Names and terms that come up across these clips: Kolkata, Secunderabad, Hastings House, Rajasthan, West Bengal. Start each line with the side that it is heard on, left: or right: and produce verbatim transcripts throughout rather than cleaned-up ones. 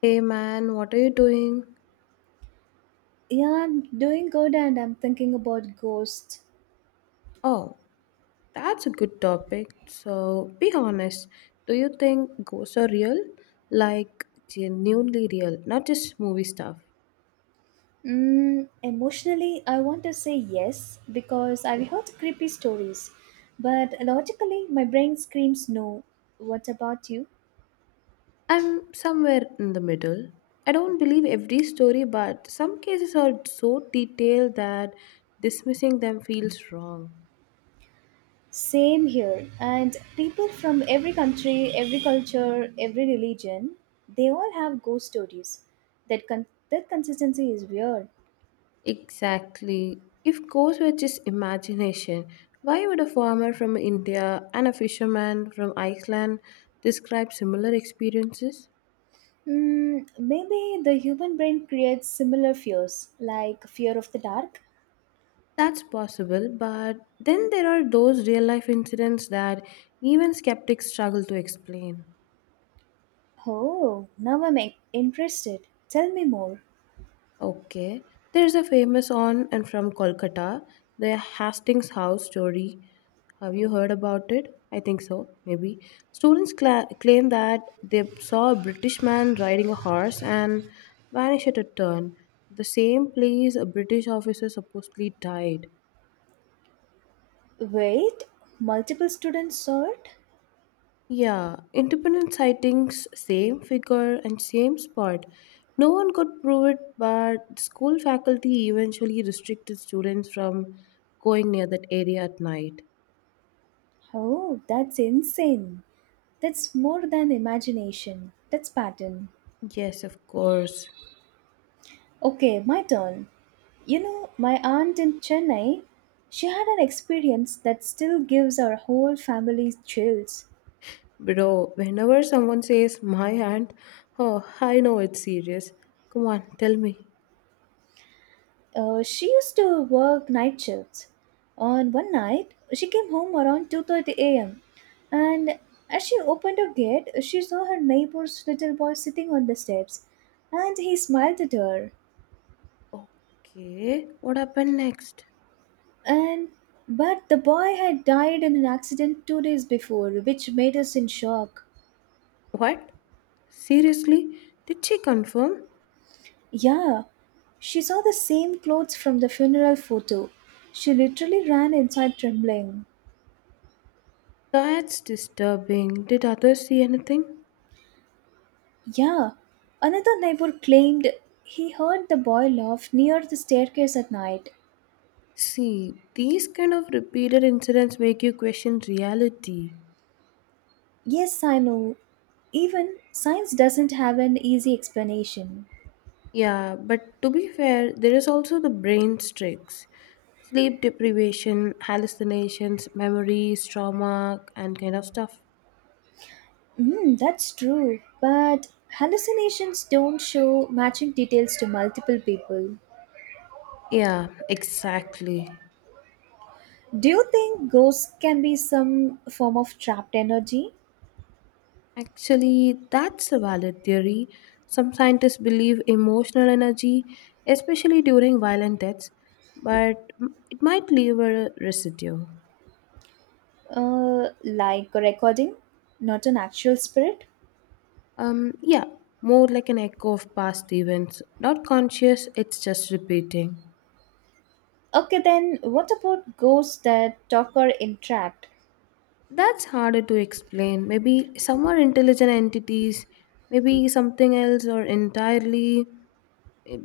left: Hey man, what are you doing?
right: Yeah, I'm doing good and I'm thinking about ghosts.
left: Oh, that's a good topic. So, be honest. Do you think ghosts are real? Like, genuinely real, not just movie stuff.
right: Mm, emotionally, I want to say yes because I've heard creepy stories, but logically, my brain screams no. What about you?
left: I'm somewhere in the middle. I don't believe every story, but some cases are so detailed that dismissing them feels wrong.
right: Same here. And people from every country, every culture, every religion, they all have ghost stories. That, con- that consistency is weird.
left: Exactly. If goes were just imagination, why would a farmer from India and a fisherman from Iceland describe similar experiences?
right: Mm, maybe the human brain creates similar fears, like fear of the dark.
left: That's possible, but then there are those real life incidents that even skeptics struggle to explain.
right: Oh, now I'm in- interested. Tell me more.
left: Okay. There's a famous on and from Kolkata, the Hastings House story. Have you heard about it? I think so, maybe. Students cla claim that they saw a British man riding a horse and vanished at a turn, the same place a British officer supposedly died.
right: Wait, multiple students saw it?
left: Yeah, independent sightings, same figure and same spot. No one could prove it, but school faculty eventually restricted students from going near that area at night.
right: Oh, that's insane. That's more than imagination. That's pattern.
left: Yes, of course.
right: Okay, my turn. You know, my aunt in Chennai, she had an experience that still gives our whole family chills.
left: Bro, whenever someone says my aunt, oh, I know it's serious. Come on, tell me.
right: Uh, she used to work night shifts. On one night, she came home around two thirty a m and as she opened her gate, she saw her neighbor's little boy sitting on the steps, and he smiled at her.
left: Okay, what happened next?
right: And But the boy had died in an accident two days before, which made us in shock.
left: What? Seriously? Did she confirm?
right: Yeah, she saw the same clothes from the funeral photo. She literally ran inside trembling.
left: That's disturbing. Did others see anything?
right: Yeah, another neighbor claimed he heard the boy laugh near the staircase at night.
left: See, these kind of repeated incidents make you question reality.
right: Yes, I know. Even science doesn't have an easy explanation.
left: Yeah, but to be fair, there is also the brain's tricks. Sleep deprivation, hallucinations, memories, trauma, and kind of stuff.
right: Mm, that's true, but hallucinations don't show matching details to multiple people.
left: Yeah, exactly.
right: Do you think ghosts can be some form of trapped energy?
left: Actually, that's a valid theory. Some scientists believe emotional energy, especially during violent deaths, but it might leave a residue.
right: Uh, like a recording, not an actual spirit?
left: Um, yeah, more like an echo of past events. Not conscious, it's just repeating.
right: Okay, then what about ghosts that talk or interact?
left: That's harder to explain. Maybe some are intelligent entities, maybe something else, or entirely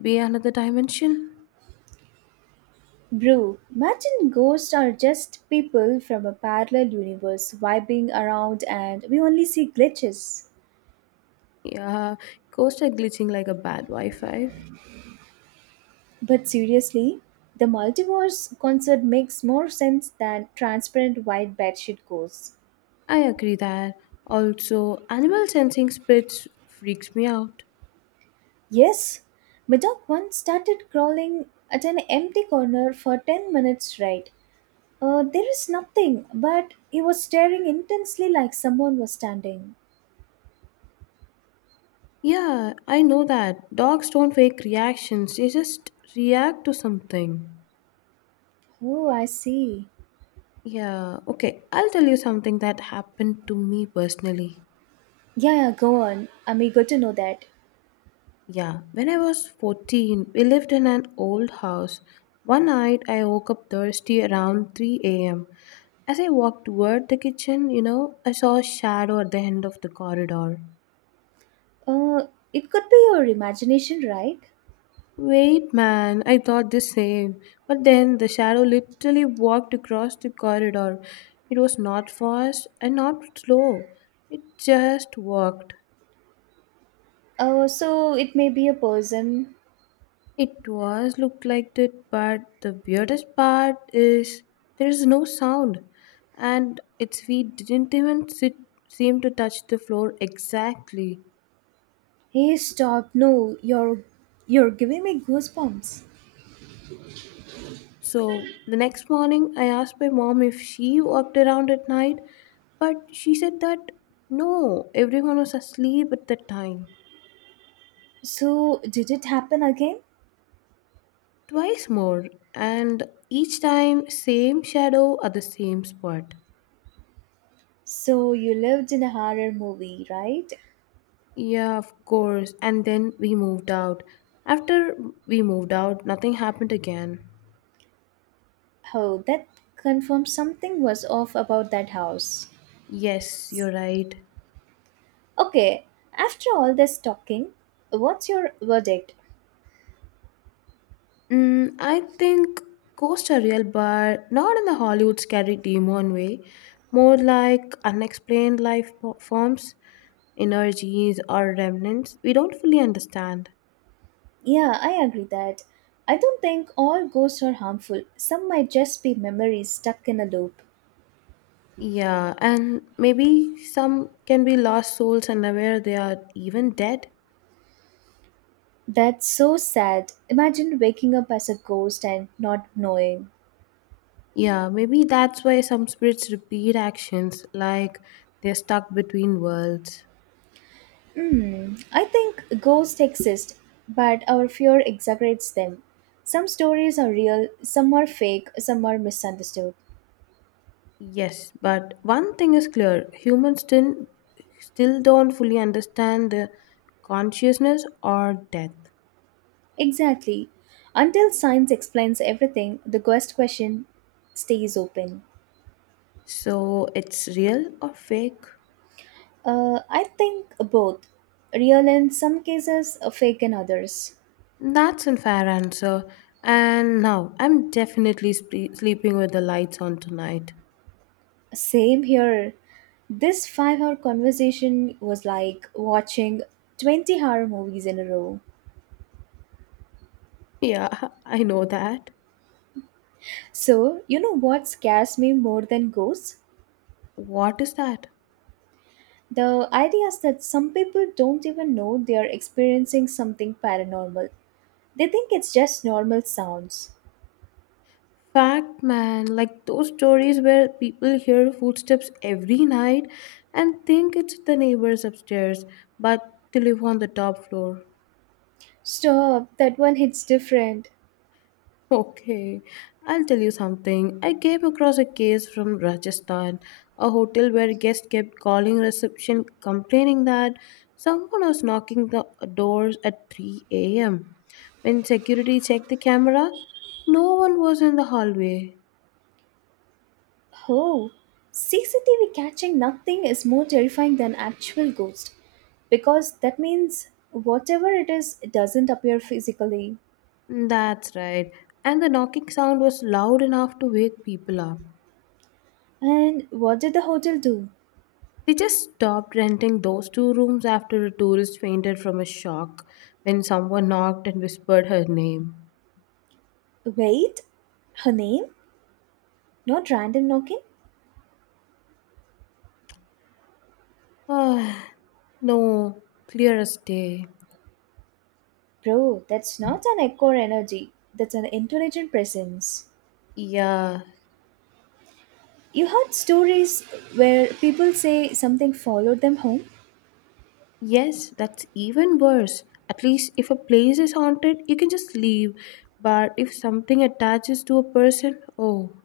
left: be another dimension.
right: Bro, imagine ghosts are just people from a parallel universe vibing around and we only see glitches.
left: Yeah, ghosts are glitching like a bad Wi Fi.
right: But seriously, the multiverse concept makes more sense than transparent white bedsheet ghosts.
left: I agree that. Also, animal sensing spirits freaks me out.
right: Yes, my dog once started crawling at an empty corner for ten minutes right. Uh, there is nothing, but he was staring intensely like someone was standing.
left: Yeah, I know that. Dogs don't fake reactions, they just react to something.
right: Oh, I see.
left: Yeah, okay. I'll tell you something that happened to me personally.
right: Yeah, yeah, go on. I'm eager to know that.
left: Yeah, when I was fourteen, we lived in an old house. One night, I woke up thirsty around three a m. As I walked toward the kitchen, you know, I saw a shadow at the end of the corridor.
right: Uh, it could be your imagination, right?
left: Wait, man, I thought the same. But then the shadow literally walked across the corridor. It was not fast and not slow, it just walked.
right: Uh, so it may be a person.
left: It was looked like it, but the weirdest part is there is no sound, and its feet didn't even sit, seem to touch the floor exactly.
right: Hey, stop! No, you're you're giving me goosebumps.
left: So the next morning, I asked my mom if she walked around at night, but she said that no, everyone was asleep at that time.
right: So did it happen again?
left: Twice more, and each time, same shadow at the same spot.
right: So you lived in a horror movie, right?
left: Yeah, of course. And then we moved out. After we moved out, nothing happened again.
right: Oh, that confirms something was off about that house.
left: Yes, you're right.
right: Okay, after all this talking, what's your verdict?
left: Mm, I think ghosts are real, but not in the Hollywood scary demon way. More like unexplained life po- forms, energies, or remnants we don't fully understand.
right: Yeah, I agree that. I don't think all ghosts are harmful. Some might just be memories stuck in a loop.
left: Yeah, and maybe some can be lost souls and aware they are even dead.
right: That's so sad. Imagine waking up as a ghost and not knowing.
left: Yeah, maybe that's why some spirits repeat actions like they're stuck between worlds.
right: Hmm, I think ghosts exist, but our fear exaggerates them. Some stories are real, some are fake, some are misunderstood.
left: Yes, but one thing is clear humans still, still don't fully understand the consciousness or death.
right: Exactly. Until science explains everything, the ghost question stays open.
left: So it's real or fake?
right: Uh, I think both. Real in some cases, fake in others.
left: That's a fair answer. And now I'm definitely sp- sleeping with the lights on tonight.
right: Same here. This five hour conversation was like watching twenty horror movies in a row.
left: Yeah, I know that.
right: So, you know what scares me more than ghosts?
left: What is that?
right: The idea is that some people don't even know they are experiencing something paranormal. They think it's just normal sounds.
left: Fact, man, like those stories where people hear footsteps every night and think it's the neighbors upstairs, but they live on the top floor.
right: Stop, that one hits different.
left: Okay, I'll tell you something. I came across a case from Rajasthan, a hotel where guests kept calling reception complaining that someone was knocking the doors at three a m. When security checked the camera, no one was in the hallway.
right: Oh, C C T V catching nothing is more terrifying than actual ghost because that means whatever is it is doesn't appear physically.
left: That's right. And the knocking sound was loud enough to wake people up.
right: And what did the hotel do?
left: They just stopped renting those two rooms after a tourist fainted from a shock when someone knocked and whispered her name.
right: Wait, her name? Not random knocking?
left: Ah, no, clear as day.
right: Bro, that's not an echo or energy. That's an intelligent presence.
left: Yeah,
right: You heard stories where people say something followed them home?
left: yes, that's even worse. At least if a place is haunted, you can just leave. But if something attaches to a person, oh,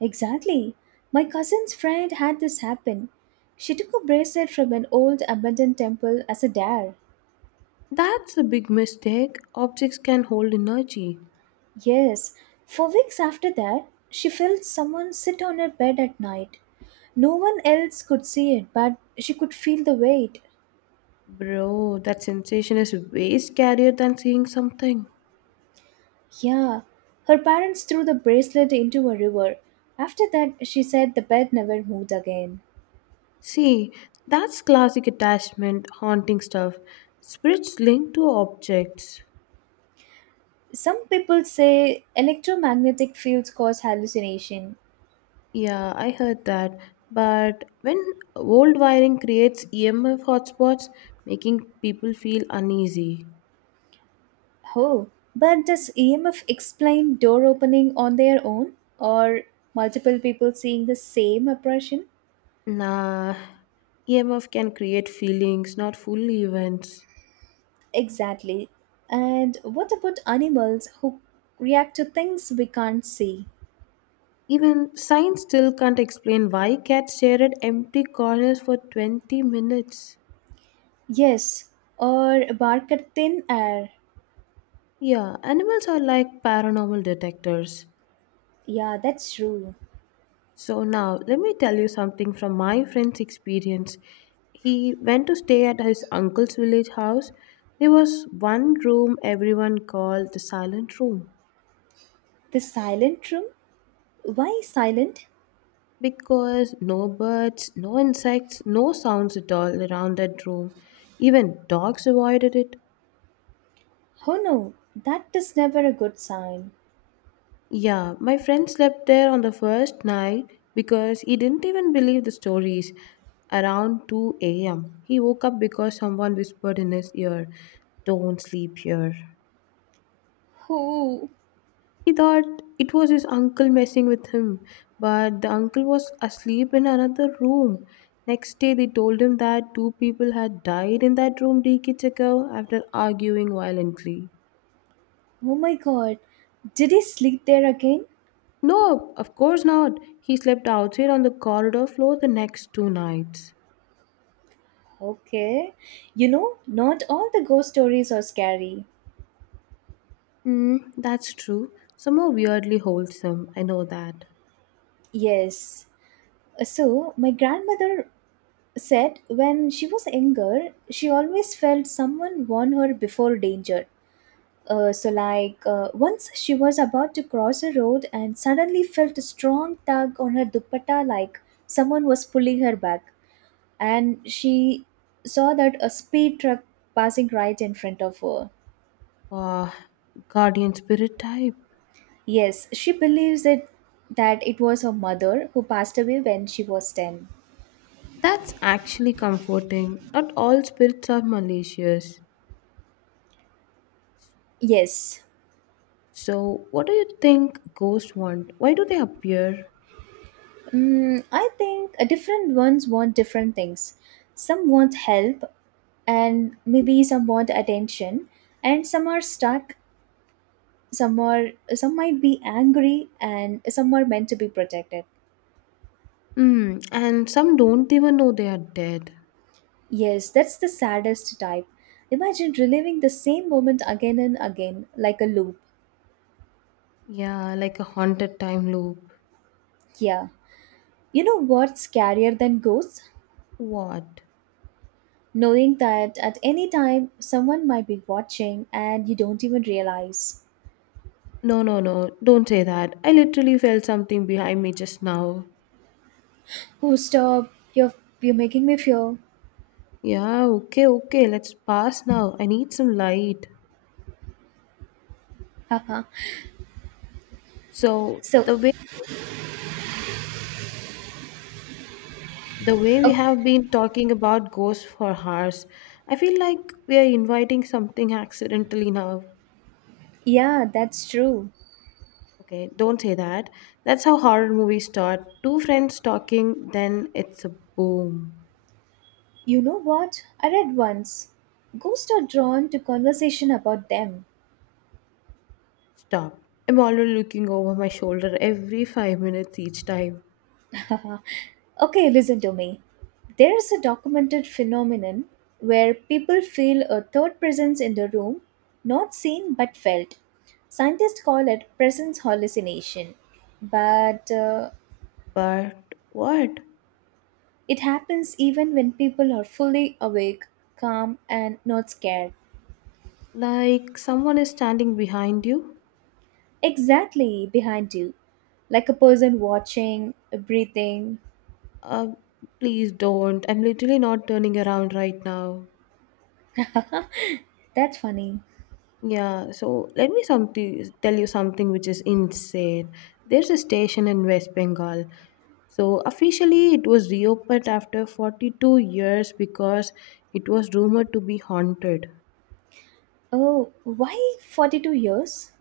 right: Exactly. My cousin's friend had this happen. She took a bracelet from an old abandoned temple as a dare.
left: that's a big mistake. Objects can hold energy.
right: Yes, for weeks after that, she felt someone sit on her bed at night. No one else could see it, but she could feel the weight.
left: Bro, that sensation is way scarier than seeing something.
right: Yeah, her parents threw the bracelet into a river. After that, she said the bed never moved again.
left: See, that's classic attachment, haunting stuff. Spirits linked to objects.
right: Some people say electromagnetic fields cause hallucination.
left: Yeah, I heard that. But when old wiring creates E M F hotspots, making people feel uneasy.
right: Oh, but does E M F explain door opening on their own or multiple people seeing the same apparition?
left: Nah, E M F can create feelings, not full events.
right: Exactly. And what about animals who react to things we can't see?
left: Even science still can't explain why cats stare at empty corners for twenty minutes.
right: Yes, or bark at thin air.
left: Yeah, animals are like paranormal detectors.
right: Yeah, that's true.
left: So now, let me tell you something from my friend's experience. He went to stay at his uncle's village house. There was one room everyone called the silent room
right: The silent room? Why silent?
left: because no birds, no insects, no sounds at all around that room. Even dogs avoided it.
right: Oh no, that is never a good sign.
left: Yeah, my friend slept there on the first night because he didn't even believe the stories. Around two a m, he woke up because someone whispered in his ear, Don't sleep here.
right: Oh,
left: He thought it was his uncle messing with him, but the uncle was asleep in another room. Next day, they told him that two people had died in that room decades ago after arguing violently.
right: oh my god, did he sleep there again?
left: No, of course not. He slept outside on the corridor floor the next two nights.
right: Okay. You know, not all the ghost stories are scary.
left: Mm, that's true. Some are weirdly wholesome. I know that.
right: Yes. So, my grandmother said when she was younger, she always felt someone warned her before danger. Uh, so, like, uh, once she was about to cross a road and suddenly felt a strong tug on her dupatta, like someone was pulling her back. And she saw that a speed truck passing right in front of her.
left: Ah, guardian spirit type.
right: Yes, she believes it, that it was her mother who passed away when she was ten.
left: That's actually comforting. Not all spirits are malicious.
right: Yes.
left: So, what do you think ghosts want? Why do they appear?
right: Mm, I think uh, different ones want different things. Some want help, and maybe some want attention, and some are stuck. Some are some might be angry, and some are meant to be protected.
left: Hmm, and some don't even know they are dead.
right: Yes, that's the saddest type. Imagine reliving the same moment again and again, like a loop.
left: Yeah, like a haunted time loop.
right: Yeah. You know what's scarier than ghosts?
left: What?
right: Knowing that at any time someone might be watching and you don't even realize.
left: No, no, no. Don't say that. I literally felt something behind me just now.
right: Oh, stop. You're you're making me feel.
left: Yeah, okay, okay. Let's pass now. I need some light.
right: Haha.
left: So
right: So,
left: the way the way
right: uh,
left: we have been talking about ghosts for hours, I feel like we are inviting something accidentally now.
right: yeah, that's true.
left: Okay, don't say that. That's how horror movies start. Two friends talking, then it's a boom.
right: You know what? I read once. Ghosts are drawn to conversation about them.
left: Stop. I'm already looking over my shoulder every five minutes each time.
right: Okay, listen to me. There is a documented phenomenon where people feel a third presence in the room, not seen but felt. Scientists call it presence hallucination, but uh,
left: But what?
right: it happens even when people are fully awake, calm, and not scared.
left: Like someone is standing behind you?
right: Exactly behind you, like a person watching, breathing.
left: Uh, Please don't. I'm literally not turning around right now.
right: That's funny.
left: Yeah, so let me something tell you something which is insane. There's a station in West Bengal. So officially it was reopened after forty-two years because it was rumored to be haunted.
right: Oh, why forty-two years?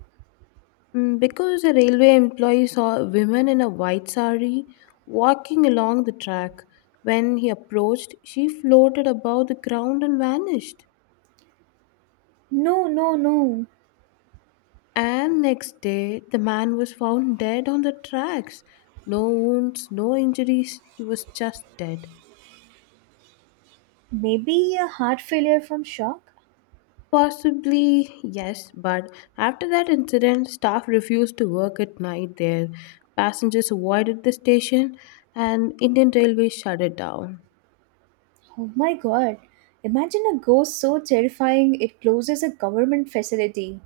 left: Mm, because a railway employee saw a woman in a white sari walking along the track. When he approached, she floated above the ground and vanished.
right: No, no, no.
left: And next day, the man was found dead on the tracks. No wounds, no injuries, he was just dead.
right: Maybe a heart failure from shock?
left: Possibly, yes, but after that incident, staff refused to work at night there. Passengers avoided the station, and Indian Railways shut it down.
right: Oh my god. Imagine a ghost so terrifying it closes a government facility.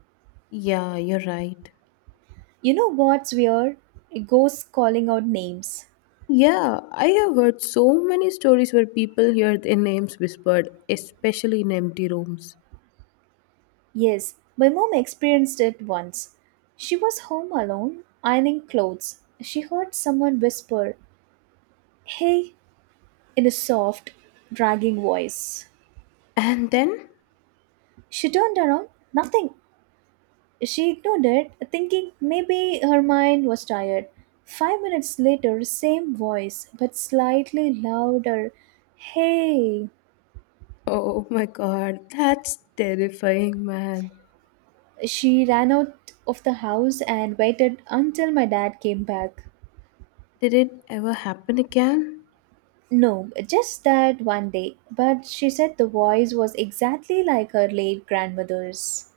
left: Yeah, you're right.
right: You know what's weird? Ghosts calling out names.
left: Yeah, I have heard so many stories where people hear their names whispered, especially in empty rooms.
right: Yes, my mom experienced it once. She was home alone, ironing clothes. She heard someone whisper, "Hey," in a soft, dragging voice.
left: And then?
right: She turned around. Nothing. She ignored it, thinking maybe her mind was tired. Five minutes later, same voice, but slightly louder. "Hey!"
left: Oh my god, that's terrifying, man.
right: She ran out of the house and waited until my dad came back.
left: Did it ever happen again?
right: No, just that one day. But she said the voice was exactly like her late grandmother's.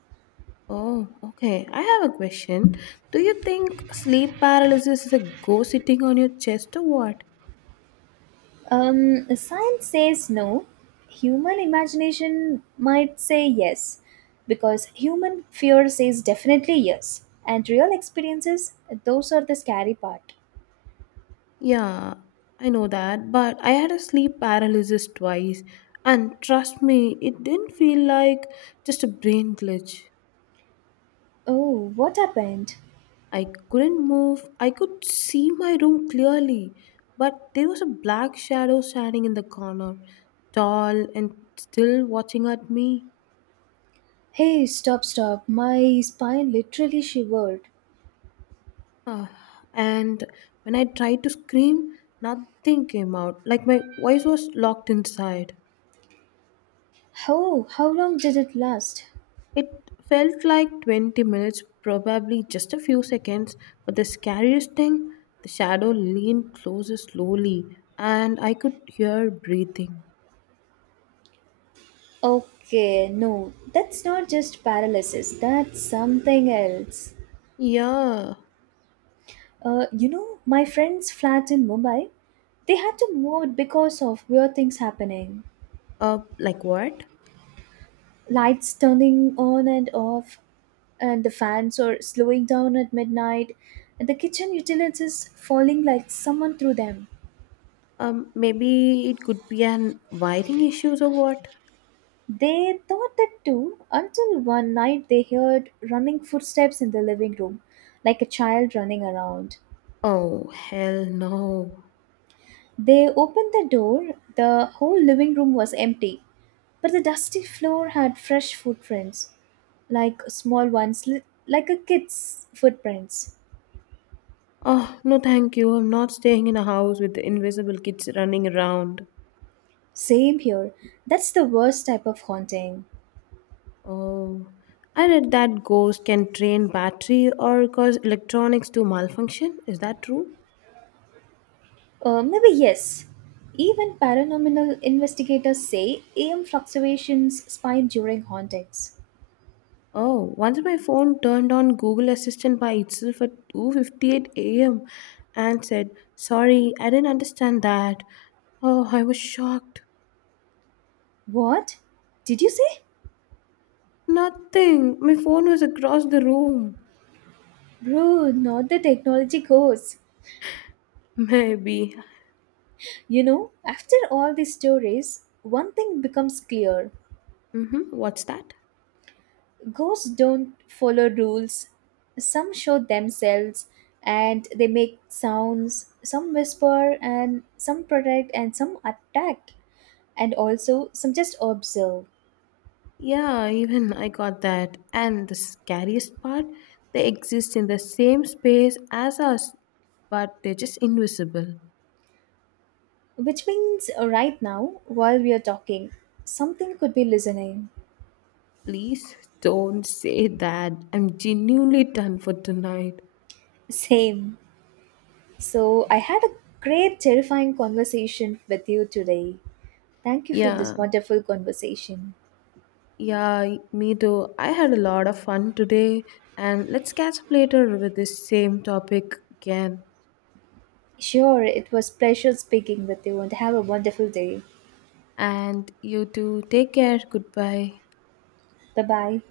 left: Oh, okay. I have a question. Do you think sleep paralysis is a ghost sitting on your chest or what?
right: Um, science says no. Human imagination might say yes, because human fear says definitely yes. And real experiences, those are the scary part.
left: Yeah, I know that, but I had a sleep paralysis twice, and trust me, it didn't feel like just a brain glitch.
right: Oh, what happened?
left: I couldn't move. I could see my room clearly, but there was a black shadow standing in the corner, tall and still watching at me.
right: Hey, stop, stop. My spine literally shivered.
left: Ah, and when I tried to scream, nothing came out, like my voice was locked inside.
right: Oh, how long did it last?
left: It felt like twenty minutes, probably just a few seconds, but the scariest thing, the shadow leaned closer slowly, and I could hear breathing.
right: Okay, no, that's not just paralysis, that's something else.
left: Yeah,
right: Uh, you know, my friend's flat in Mumbai, they had to move it because of weird things happening.
left: Uh, like what?
right: Lights turning on and off, and the fans are slowing down at midnight, and the kitchen utilities falling like someone threw them.
left: Um, maybe it could be an wiring issues or what?
right: They thought that too until one night they heard running footsteps in the living room, like a child running around.
left: Oh, hell no.
right: They opened the door, the whole living room was empty, but the dusty floor had fresh footprints. like small ones, li- like a kid's footprints.
left: Oh, no thank you. I'm not staying in a house with the invisible kids running around.
right: Same here. That's the worst type of haunting.
left: Oh, I read that ghost can drain battery or cause electronics to malfunction. Is that true?
right: Uh, maybe yes. Even paranormal investigators say A M fluctuations spine during hauntings.
left: Oh, once my phone turned on Google Assistant by itself at two fifty-eight a m and said, "Sorry, I didn't understand that." Oh, I was shocked.
right: What? Did you say?
left: Nothing. My phone was across the room.
right: Bro, not the technology goes.
left: Maybe.
right: You know, after all these stories, one thing becomes clear.
left: Mm-hmm. What's that?
right: Ghosts don't follow rules. Some show themselves and they make sounds. Some whisper and some protect and some attack. And also, some just observe.
left: Yeah, even I got that. And the scariest part, they exist in the same space as us, but they're just invisible.
right: Which means, uh, right now, while we are talking, something could be listening.
left: Please don't say that. I'm genuinely done for tonight.
right: Same. So, I had a great, terrifying conversation with you today. Thank you for this
left: Yeah,
right: wonderful conversation.
left: yeah, me too. I had a lot of fun today, and let's catch up later with this same topic again.
right: Sure, it was pleasure speaking with you and have a wonderful day.
left: And you too, take care. Goodbye.
right: Bye bye.